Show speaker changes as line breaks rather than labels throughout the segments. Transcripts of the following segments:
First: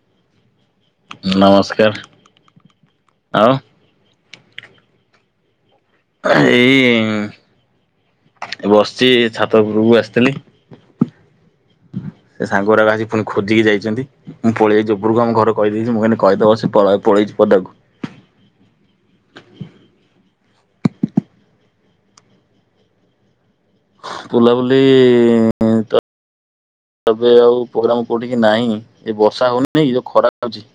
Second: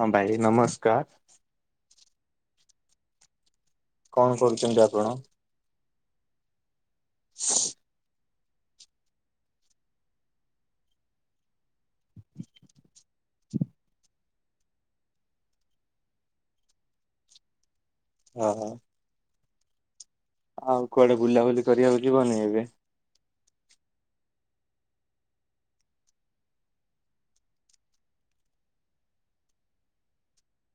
ହଁ ଭାଇ ନମସ୍କାର।
ନମସ୍କାର ଆଉ।
କଣ କରୁଛନ୍ତି ଆପଣ।
ଏଇ ଉମ
[inaudible]
ବସିଛି ଏ ଛାତ ଉପରକୁ ଆସିଥିଲି।
[inaudible]
[inaudible] ସେ ସାଙ୍ଗ ଗୁଡାକ ଆସି ପୁଣି ଖୋଜିକି ଯାଇଛନ୍ତି। ମୁଁ ପଳେଇଆଇଛି ଉପୁରକୁ ଆମ ଘରେ କହିଦେଇଛି ମୁଁ [unintelligible] କହିଦବ ସେ [unintelligible] ପଳେଇଛି ପଦାକୁ।
ଓ ହୋ ଆଉ କୁଆଡେ ବୁଲାବୁଲି କରିବାକୁ ଯିବନି ଏବେ।
ବୁଲା ବୁଲି [inaudible] ଉମ ତ ତବେ ଆଉ ପୋଗ୍ରାମ କଉଠିକି ନାହିଁ ଏ ବର୍ଷା ହଉନି ଯଉ ଖରା ଅଉଛି।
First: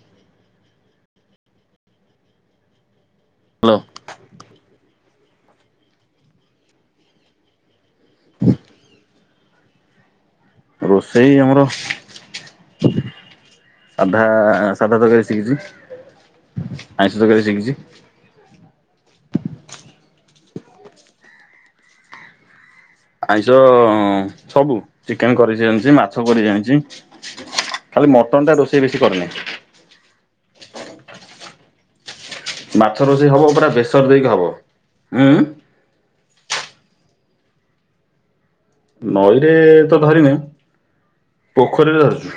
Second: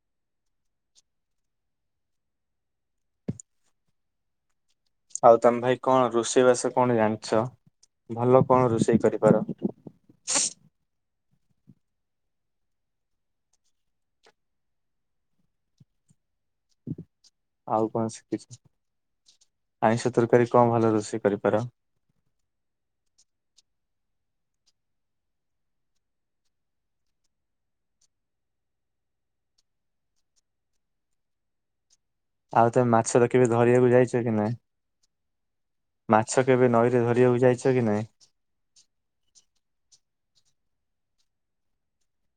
ହ୍ୟାଲୋ
ଆଉ ତମେ ଭାଇ କଣ ରୋଷେଇବାସ କଣ ଜାଣିଛ ଭଲ କଣ ରୋଷେଇ କରିପାର।
ରୋଷେଇ ଆମର ସାଧା ସାଧା ତରକାରୀ ଶିଖିଛି। ଆଇଁଷ ତରକାରୀ ଶିଖିଛି।
ଆଉ କଣ ଶିକିଛୁ ଆଇଁଷ ତରକାରୀ କଣ ଭଲ ରୋଷେଇ କରିପାର
ଆଇଁଷ ସବୁ ଚିକେନ୍ କରି ଜାଣିଛି ମାଛ କରି ଜଣିଛି ଖାଲି ମଟନ ଟା ରୋଷେଇ ବେଶୀ କରିନି
ଆଉ ତମେ ମାଛ
ରୋଷେଇ ହବ
ରଖିବ
ପୁରା
ଧରିବାକୁ
ବେସର
ଯାଇଛ
ଦେଇକି
କି
ହବ।
ନାଇ
ଉଁ
ମାଛ କେବେ ନଈରେ ଧରିବାକୁ ଯାଇଛ କି ନାଇ
ନଈରେ ତ ଧରିନାଇ ପୋଖରୀରେ ଧରିଛି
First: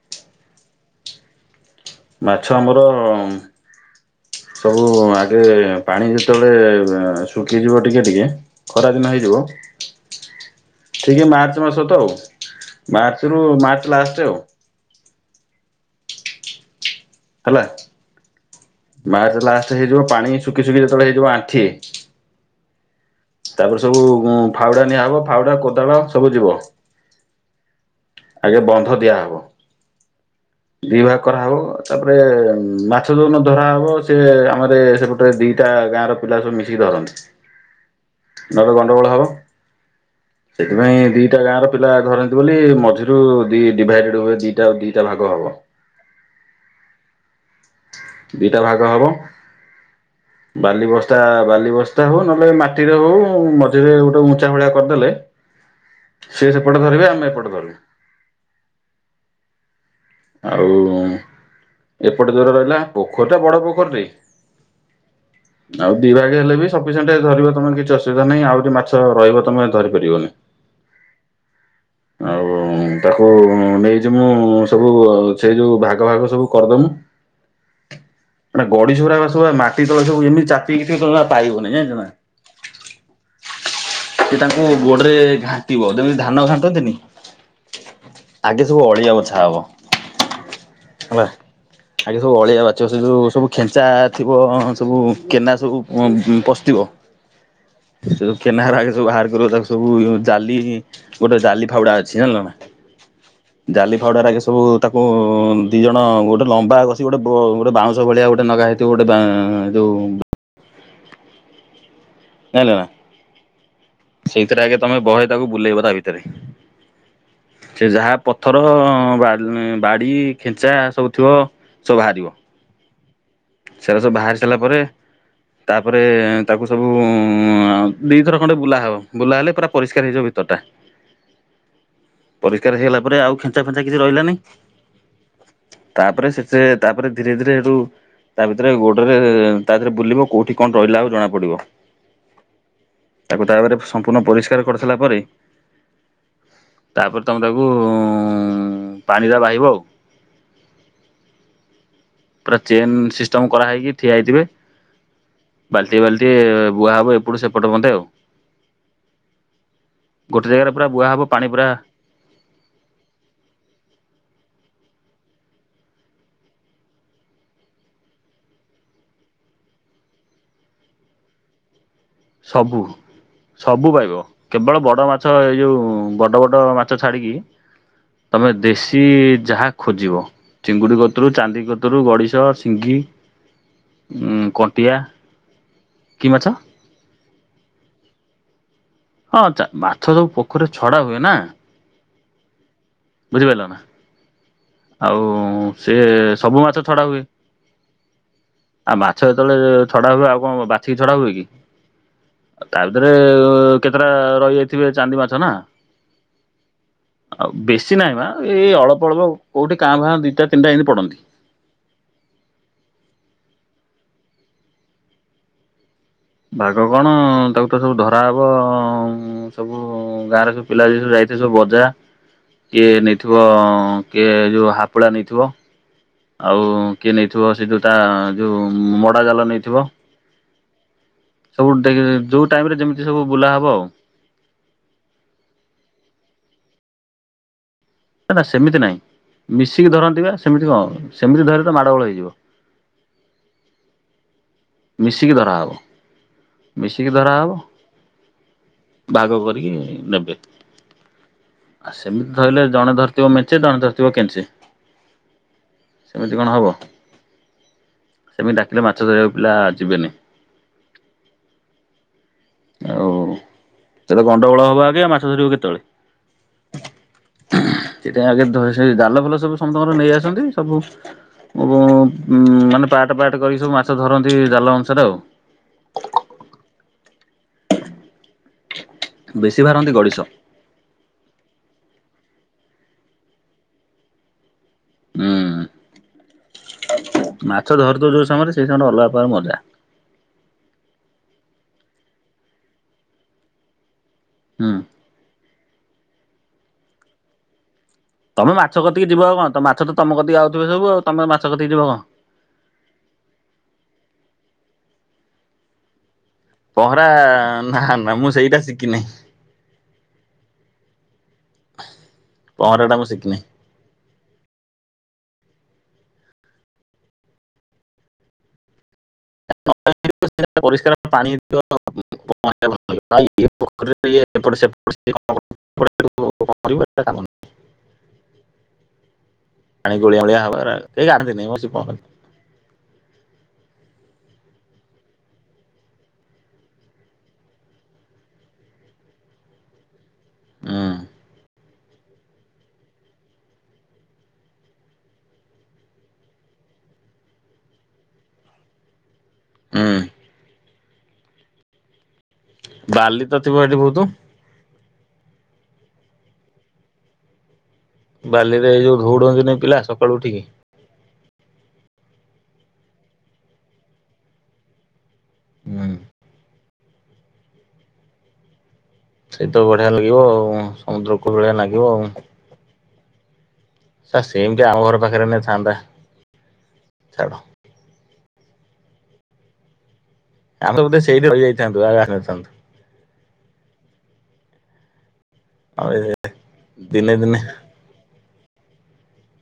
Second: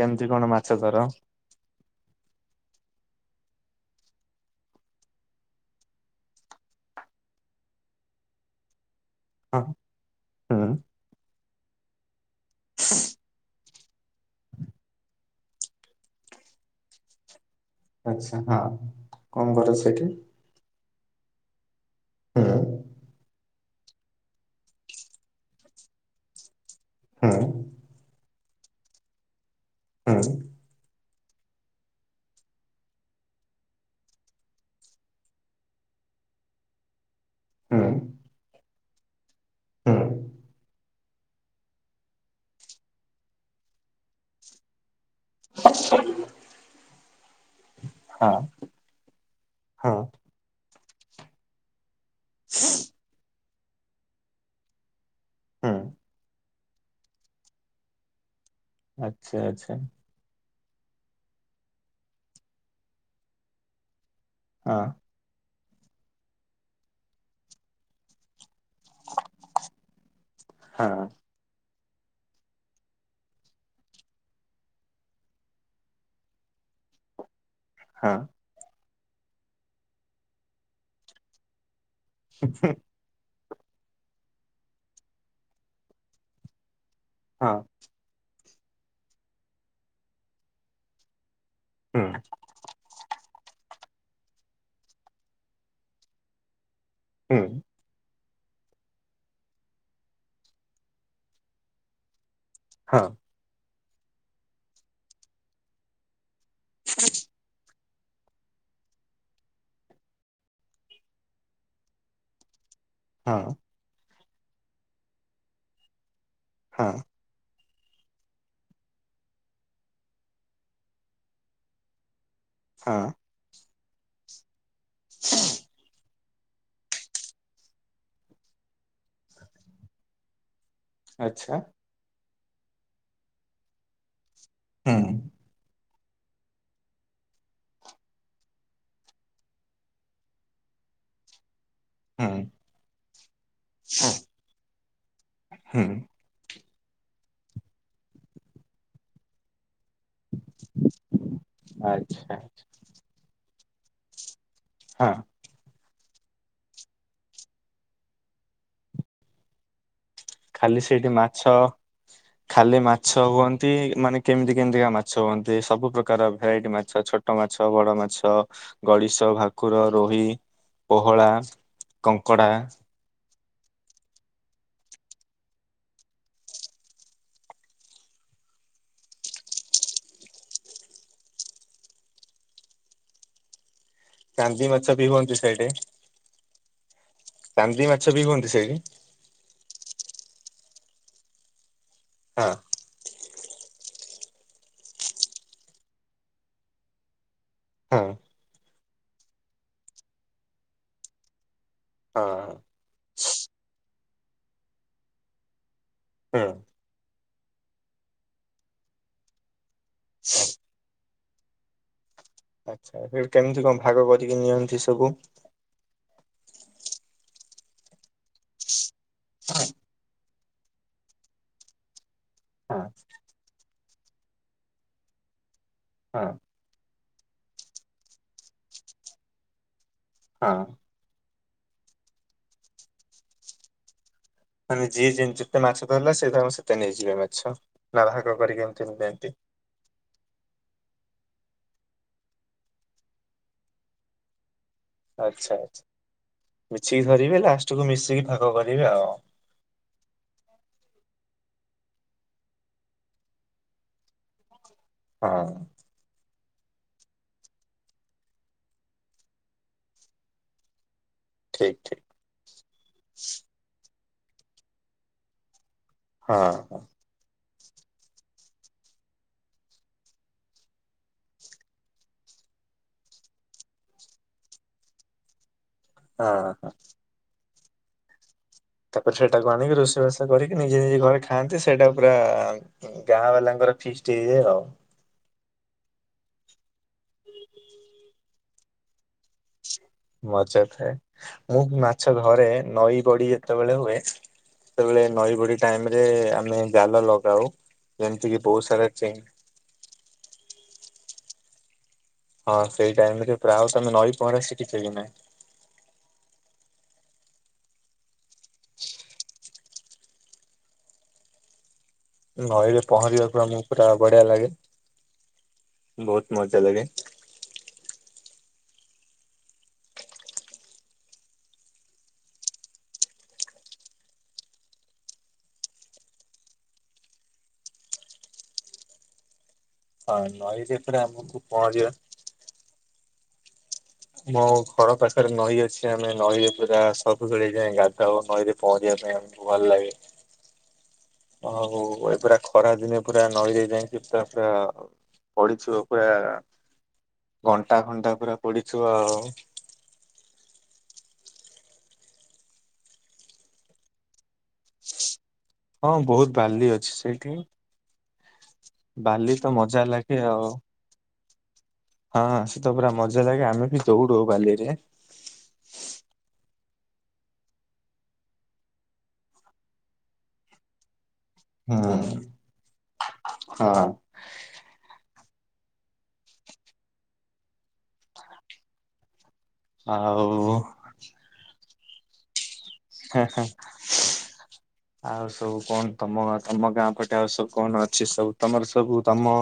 କେମିତି କଣ ମାଛ ଧର
ମାଛ ଆମର ସବୁ ଆଗେ ପାଣି ଯେତେବେଳେ ଶୁଖିଯିବ ଟିକିଏ ଟିକିଏ ଖରାଦିନ ହେଇଯିବ
ହଁ ହୁଁ
ଠିକି ମାର୍ଚ୍ଚ ମାସ ତ ଆଉ ମାର୍ଚ୍ଚ ରୁ ମାର୍ଚ୍ଚ ଲାଷ୍ଟ ଆଉ ହେଲା
ଆଚ୍ଛା ହଁ
ମାର୍ଚ
କଣ କର
ଲାଷ୍ଟ ହେଇଯିବ
ସେଇଠି
ପାଣି ଶୁଖି ଶୁଖି ଯେତେବେଳେ ହେଇଯିବ ଆଣ୍ଠିଏ
ହଁ [inaudible]
ତାପରେ ସବୁ ଗାଁ ଫାଉଡା ନିଆ ହବ ଫାଉଡା କୋଦାଳ ସବୁ ଯିବ
ଆଉ
ଆଗେ ବନ୍ଧ ଦିଆହବ
ଆଉ
ଦି ଭାଗ କରାହବ ତାପରେ ମାଛ ଜଉଦିନ ଧରାହବ ସେ ଆମର ସେପଟୁ ତ ଦିଟା ଗାଁ ର ପିଲା ସବୁ ମିଶିକି ଧରନ୍ତି
ହଁଅ
ନହଲେ ଗଣ୍ଡଗୋଳ ହବ ସେଥିପାଇଁ ଦିଟା ଗାଁ ର ପିଲା ଧରନ୍ତି ବୋଲି ମଝି ରୁ ଡି ଡିଭାଇଡେଡ୍ ହୁଏ ଦିଟା ଦିଟା ଭାଗ ହବ
ଆଛ [unintelligible]
ଦିଟା ଭାଗ ହବ
ହଁ
ବାଲି ବସ୍ତା ବାଲି ବ ସ୍ତା ହଉ ନହେଲେ ମାଟିରେ ହଉ ମଝିରେ ଗୋଟେ ଉଞ୍ଚା ଭଳିଆ କରିଦେଲେ
ହଁ
ସେ ସେପଟେ ଧରିବେ ଆମେ ଏପଟେ ଧରିବୁ
ଆଛା ଆଛା
ଆଉ ଏପଟେ ଜୋର ରହିଲା ପୋଖରୀ ଟା ବଡ ପୋଖରୀ
ଆଁ
ଆଉ ଡିଭାଇଡ୍ ହେଲେ ବି ସପିସେଣ୍ଟ ଧରିବ ତମର କିଛି ଅୁବିଧା ନାହିଁ ଆଉ ମାଛ ରହିବ ତମେ ଧରି ପାରିବନି
ହଁ
ଆଉ ତାକୁ ନେଇଚି ମୁଁ ସବୁ ସେଇ ଯୋଉ ଭାଗ ଭାଗ ସବୁ କରିଦଉନୁ
ହ
ମାନେ ଗଡିସଗୁରାକ ସବୁ ବା ମାଟି ତଳେ ସବୁ ଏମିତି ଚାପିକି ଥିବ ବା ପାଇବନି ଜାଣିଛୁ ନା
ଆଛା
ସେ ତାଙ୍କୁ ଗୋଡରେ ଘାଣ୍ଟିବ ଯେମିତି ଧାନ ଘାଣ୍ଟନ୍ତିନି
ହଁ
ଆଗେ ସବୁ ଅଳିଆ ବଛା ହବ ହେଲା
ହୁଁ
ଆଗେ ସବୁ ଅଳିଆ ବ ଛା ସେ ଯୋଉଁ ସବୁ ଖେଞ୍ଚା ଥିବ ସବୁ କେନା ସବୁ ପ ପସିଥିବ
ହ୍ୟାଲୋ
ସେ ଯୋଉ କେନାହାର ଆଗେ ସବୁ ବାହାର କରିବୁ ତାକୁ ସବୁ [unintelligible] ଜାଲି ଗୋଟେ ଜାଲି ଫାଉଡା ଅଛି ଜାଣିଲ ନା।
ହଁ।
ଜାଲି ଫାଉଡାରାକେ ସବୁ ତାକୁ ଦି ଜଣ ଗୋଟେ ଲମ୍ବା କସିକି ଗୋଟେ ବୋ ଗୋଟେ ବାଉଁ ଶ ଭଳିଆ ଗୋଟେ ନଗା ହେଇଥିବ ଗୋଟେ ବାଁ ଯୋଉ ଜାଇଁଲ ନା।
ହଁ।
ସେଇଥିରେ ଆଗେ ତମେ ବହେ ତାକୁ ବୁଲେଇବ ତା ଭିତରେ।
ହଁ।
ସେ ଯାହା ପଥର‌ ଅଁ ବା-ବାଡି ଖେଞ୍ଚା ସବୁ ଥିବ ସବୁ ବାହାରିବ।
ହଁ।
ସେରା ସବୁ ବାହାରି ସାରିଲା ପରେ ତାପରେ ତାକୁ ସବୁ ଉଁ ଦିଇ ଥର ଖଣ୍ଡେ ବୁଲା ହବ। ବୁଲା ହେଲେ ପୁରା ପରିଷ୍କାର ହେଇଯିବ ଭିତରଟା।
ଆଚ୍ଛା
ପରିସ୍କାର ହେଇଗଲା ପରେ ଆଉ ଖେଞ୍ଚା ଫେଞ୍ଚା କିଛି ରହିଲାନି।
ହୁଁ।
ତାପରେ ସେତେ ତାପରେ ଧୀରେ ଧୀରେ ହେଟୁ ତା ଭିତରେ ଗୋଡରେ ତା ଦେହରେ ବୁଲିବ କୋଉଠି କଣ ରହିଲା ଆଉ ଜଣାପ ଡିବ।
ହୁଁ
ତାକୁ ତାପରେ ସମ୍ପୂର୍ଣ୍ଣ ପରିଷ୍କାର କରି ସାଇଲା ପରେ।
ହୁଁ
ତାପରେ ତମେ ତାକୁ ଉଁ ପାଣିରେ ବାହିବ ଆଉ।
ଆଚ୍ଛା।
ପୁରା ଚେନ୍ ସିଷ୍ଟମ କରାହେଇକି ଠିଆ ହେଇଥିବେ।
ହଁ।
ବାଲଟିଏ ବାଲଟିଏ ବୁହା ହବ ଏପଟୁ ସେପଟେ ମଂତେ ଆଉ। ଗୋଟେ ଜାଗାରେ
ଖାଲି
ପୁରା
ସେଇଠି
ବୁଆ ହବ
ମାଛ
ପାଣି ପୁରା
[inaudible] ଖାଲି ମାଛ ହୁଅନ୍ତି ମାନେ କେମିତି କେମିତିକା ମାଛ ହୁଅନ୍ତି ସବୁ ପ୍ର୍ରକାର ଭେରାଇଟି ମାଛ ଛୋ ଛୋଟ ମାଛ, ବଡ ମାଛ, ଗଡିଶ, ଭାକୁର, ରୋହି, ପୋହଳା କଙ୍କଡା
ସବୁ ସବୁ ପାଇବ କେବଳ ବଡ ମାଛ ଏଇ ଯୋଉ ବଡ ବଡ ମାଛ ଛାଡିକି। ତମେ ଦେଶୀ ଯାହା ଖୋଜିବ। ଚିଙ୍ଗୁଡି କତୁରୁ ଚାନ୍ଦି କତୁରୁ ଗଡିଶ, ସିଙ୍ଗି ଉଁ
ଚାନ୍ଦି ମାଛ
କଣ୍ଟିଆ
ବି ହୁଅନ୍ତି ସେଇଠି।
କି ମାଛ
ଚାନ୍ଦି ମାଛ ବି ହୁଅନ୍ତି ସେଇଠି।
ହଁ ଚା ମାଛ ସବୁ ପୋଖରୀ ଛଡା ହୁଏନା।
ହଁ।
ବୁଝି ପାଇଲନା? ଆଉ ସିଏ ସବୁ ମାଛ ଛଡା ହୁଏ।
ହଁ।
ଆ ମାଛ ଯେତେବେଳେ ଛଡା ହୁଏ ଆଉ କଣ ବାଛିକି ଛଡା ହୁଏ କି।
ହଁ।
ତା ଭିତରେ କେତିଟା ରହିଯାଇଥିବେ ଚାନ୍ଦି ମାଛ ନା।
ହଁ।
ଆଉ ବେଶୀ ନାହିଁ ପା ଏଇ ଅଳ୍ପ ଅଳ୍ପ କୋଉଠି କାଁ ଭାଁ ଦିଇଟା ତିନିଟା ଏମିତି ପଡନ୍ତି।
ଆଚ୍ଛା ସେବି କେମିତି କଣ ଭାଗ କରିକି ନିଅନ୍ତି ସବୁ।
ଭାଗ କଣ ତାକୁ ତ ସବୁ ଧରାହବ‌ଅଁ ଉଁ। ସବୁ ଗାଁରେ ସବୁ ପିଲା ଯିଏ ସବୁ ଯାଇଥିବେ ସବୁ ଅଜା
ହଁ
କିଏ ନେଇଥିବ କିଏ ଯଉ ହାପଳା ନେଇଥିବ।
ହଁ।
ଆଉ କିଏ ନେଇଥିବ ସେ ଯଉଟା ଯଉଁ ମଡ଼ା ଜାଲ ନେଇଥିବ।
ହଁ।
ସବୁ ଟେକେ ଯଉ ଟାଇମ୍ ରେ ଯେମିତି ସବୁ ବୁଲା ହବ ଆଉ।
ମାନେ ଯିଏ ଜେ ଯେତେ ମାଛ ଧରିଲା ସେ ତାର ସେତେ ନେଇଯିବେ ମାଛ। ଭାଗ
ନା ନା
କରିକି
ସେମିତି
ଏମିତି
ନାହିଁ
ନିଅନ୍ତି
ମିଶିକି ଧରନ୍ତି ବା ସେମିତି କଣ ସେମିତି ଧରିଲେ ତ ମାଡ଼ ଗୋଳ ହେଇଯିବ। ମିଶିକି
ଆଚ୍ଛା
ଧରାହବ।
ଆଚ୍ଛା।
ମିଶିକି
ଧରିବେ
ଧରାହବ
ଲାଷ୍ଟକୁୁ ମିଶିକି ଭାଗ କରିବେ ଆଉ
ଭାଗ କରିକି ନେବେ। ଆଉ ସେମିତି ଧଇଲେ ଜଣେ ଧରିଥିବ ମେଞ୍ଚେ ଜଣେ ଧରିଥିବ କେଞ୍ଚେ।
ହଁ।
ସେମିତି କଣ ହବ ସେମିତି ଡାକିଲେ ମାଛ ଧରିବାକୁ ପିଲା ଯିବେନି।
ଠିକ୍ ଠିକ୍।
ଆଉ ତେବେ ଗଣ୍ଡଗୋଳ ହବ ଆଗେ ମାଛ ଧରିବୁ କେତେବେଳେ।
ହଁ ହଁ।
ସେଇଟା ଆଗେ ଧରିସାରି ଜାଲ ଫାଲ ସବୁ ସମସ୍ତଙ୍କର ନେଇ ଆସନ୍ତି ସବୁ। [unintelligible] ଉଁ ମାନେ ପାଟ୍ ପାଟ୍ କରିକି ସବୁ ମାଛ ଧରନ୍ତି ଜାଲ ଅନୁସାରେ ଆଉ।
ହଁ ହଁ। ତାପରେ ସେଟାକୁ
ବେଶୀ
ଆଣିକି
ଭାରନ୍ତି
ରୋଷେଇ
ଗଡିଶ
ବାସ କରି। ନିଜେ ନିଜେ ଘରେ ଖାଆନ୍ତି ସେଇଟା ପୁରା ଉଁ ଗାଁ ବାଲାଙ୍କର ଫିସ୍ଟ ହେଇଯାଏ ଆଉ।
ହୁଁ ମାଛ ଧରୁଥିବ ଯୋଉ ସମୟରେ ସେଇ ସମୟରେ ଅଲଗା ପକାର ମଜା।
ମଜା ଥାଏ ମୁଁ ମାଛ ଧରେ ନଈ ବଡି ଯେତେବେଳେ ହୁଏ
ହୁଁ।
ସେତେବେଳେ। ନଈ ବଡି ଟାଇମ୍ ରେ ଆମେ ଜାଲ ଲଗାଉ। ଯେମିତି କିି
ତମେ
ବହୁତ
ମାଛ
ସାରା
କତିିକି ଯିବ
ଚେଙ୍ଗ
ଆଉ କଁ ତ ମାଛ ତ ତମ କତିକି ଆଉ ଥିବେ ସବୁ ଆଉ ତମେ ମାଛ କତିକି ଯିବ କଁ?
ହଁ ସେଇ ଟାଇମ ରେ ପ୍ରାୟ ତମେ ନଈ ପହଁରା ଶିଖିଛ କି ନାଇ।
ପହଁରା ନା ନା ମୁଁ ସେଇଟା ଶିଖିନି। ହ
ନଇରେ ପହଁରିବା ପୁରା ମୁଁ ପୁରା ବଢିଆ ଲାଗେ ବହୁତ ମଜା ଲାଗେ।
[inaudible] ପରିଷ୍କାର ପାଣି [inaudible] [inaudible] ପୋଖରୀ ଏପଟ ସେପଟ [inaudible] [inaudible] ପାଣି ଗୋଳିଆ
ହଁ
ଗୋଳିଆ ହବ ଏରା
ନଈରେ ପୁରା
କେହି
ଆମକୁ
ଗାଧାନ୍ତିନି ମ ସେ
ପହଁରିବା।
ପହଁରନ୍ତି।
ମୋ ଘର ପାଖରେ ନଈ ଅଛି ଆମେ ନଈରେ ପୁରା ସବୁବେଳେ ଯାଇଁ ଗାଧାଉ ନଈରେ ପହଁରିବା ପାଇଁ ଆ ଭଲ ଲାଗେ।
ହୁଁ।
ଆଉ ଏ ପୁରା ଖରା ଦିନେ ପୁରା ନଈରେ ଯାଇକି ତା ପୁରା ପଢିଥିବ ପୁରା ଘଣ୍ଟା ଘଣ୍ଟା ପୁରା ପଢିଥିବ।
ଉଁ। ବାଲି ତ ଥିବ ହେଠି ବହୁତ।
ହଁ ବହୁତ ବାଲି ଅଛି ସେଇଠି।
ବାଲିରେ ଏଇ ଯୋଉ
ବାଲି ତ
ଧଉଡନ୍ତିନି ପିଲା
ମଜା
ସକାଳୁ
ଲାଗେ
ଉଠିକି।
ଆଉ। ହଁ ସେ ତ ପୁରା ମଜା ଲାଗେ ଆମେ ବି ଦୌଡୁ ବାଲିରେ।
ହୁଁ। ସେଇ ତ ବଢିଆ ଲାଗିବ ଆଉ ସମୁଦ୍ର। କୂଳ ଭଳିଆ ଲାଗିବ
ହୁଁ
ଆଉ।
ହଁ।
ଆ ସେମେତିଆ ଆମ ଘର ପାଖରେ ହେନେ ଥାନ୍ତା ଛାଡ଼।
ହ [inaudible] ଆଉ
ତୁ ବୋଧେ ସେଇଠି ରହିଯାଇଥାନ୍ତୁ ଆଉ ଆସି ନଥାନ୍ତୁ।
ଆଉ ସବୁ
ଆଉ
କଣ
ଏ
ତମ ଗାଁ ତମ ଗାଁ
ଦିନେ
ପଟେ ଆଉ
ଦିନେ
ସବୁ କଣ ଅଛି ସବୁ? ତମର ସବୁ ତମ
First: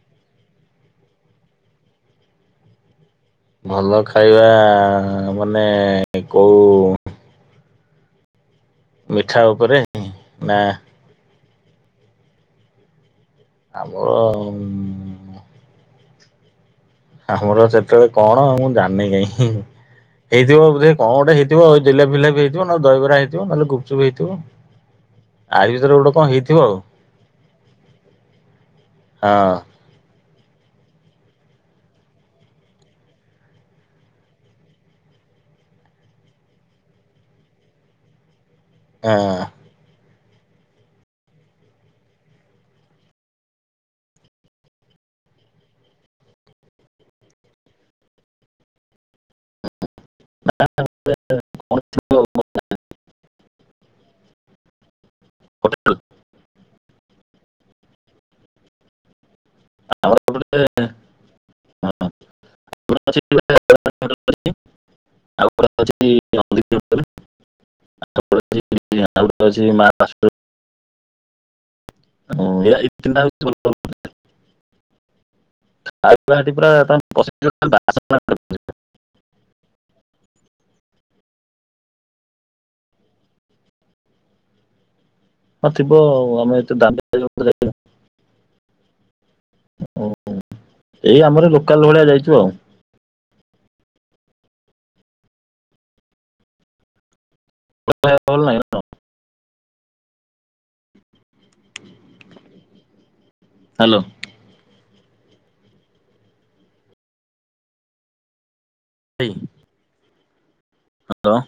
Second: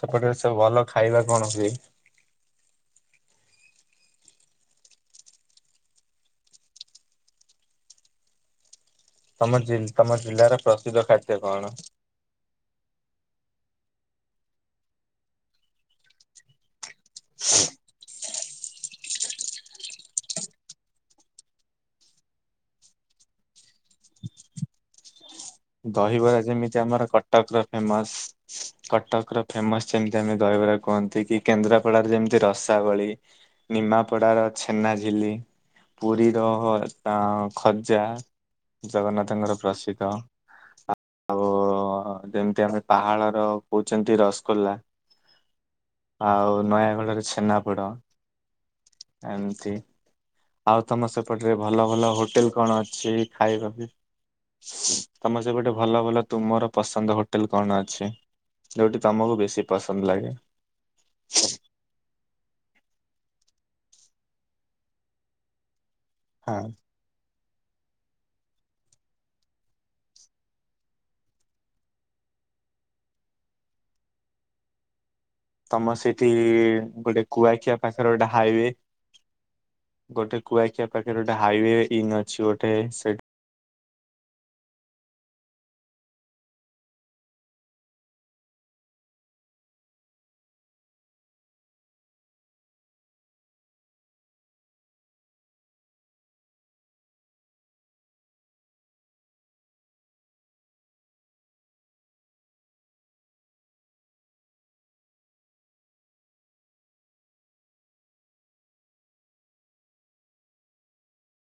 ସେପଟରେ ସବୁ ଭଲ ଖାଇବା କଣ ହୁଏ?
ଭଲ ଖାଇବା ଆ ମାନେ କଉ ମିଠା
ତମ
ଉପରେ
ଯି ତମ ଜିଲ୍ଲାର
ନା
ପ୍ରସିଦ୍ଧ ଖାଦ୍ୟ କଣ?
ଆମର ଉଁ ଆମର ସେତେବେଳେ କଣ ମୁଁ ଜାଣିନି କାହିଁ। ହେଇଥିବ ବଧେ କଣ ଗୋଟେ ହେଇଥିବ ଜିଲାପ ଫିଲାପ ହେଇଥିବ ନହେନେ ଦହିବରା ହେଇଥିବ ନହଲେ ଗୁପଚୁପ୍ ହେଇଥିବ। ଆରି ଭିତରେ ଗୋଟେ କଣ
ଦହିବରା
ହେଇଥିବ
ଯେମିତି ଆମର କଟକ ର ଫେମସ୍ କଟକ ର
ଆଉ
ଫେମସ୍ ସେମିତି ଆମେ ଦହିବରା କୁହନ୍ତିକି କେନ୍ଦ୍ରାପଡାରେ ଯେମିତି ରସାବଳୀ। ନିମାପଡ଼ାର ଛେନାଝିଲି। ପୁରୀର ହଁ ତ ଖଜା
ହଁ ହଁ।
ଜଗନ୍ନାଥଙ୍କର ପ୍ରସିଦ୍ଧ। ଆଉ ଉଃ ଯେମିତି ଆମେ ପାହାଳର କହୁଛନ୍ତି ରସଗୋଲ୍ଲା। ଆଉ ନୟାଗଡର ଛେନାପୋଡ। ଏମିତି। ଆଉ ତମ ସେପଟରେ ଭଲ ଭଲ
ଥିବ
ହୋଟେଲ କଣ ଅଛି ଖାଇବା ବି ତମ ସେପଟେ ଭଲ ଭଲ ତୁମର ପସନ୍ଦ ହୋଟେଲ କଣ ଅଛି? ଯଉଠି ତମକୁ ବେଶୀ ପସନ୍ଦ ଲାଗେ।
[unintelligible]
ହଁ।
ଆଉ ଗୋଟେ ଅଛି ମା ବାସୁ [unintelligible]
ତମ ସେଇଠି ଗୋଟେ କୁଆଖିଆ ପାଖରେ ଗୋଟେ ହାଇୱେ ଗୋଟେ କୁଆଖିଆ ପାଖରେ ଗୋଟେ ହାଇୱେ ଇନ୍ ଅଛି ଗୋଟେ ସେଠି
ହଁ ଥିବ ଆଉ ଆମେ ଏତେ ଦାମୀ [unintelligible] ଓୋ ହୋ ଏଇ ଆମର ଲୋକାଲ ଭଳିଆ ଯାଇଚୁ ଆଉ। ଭଲ [unintelligible] ନାହିଁ। ହ୍ୟାଲୋ। ଡି ହ୍ୟାଲୋ।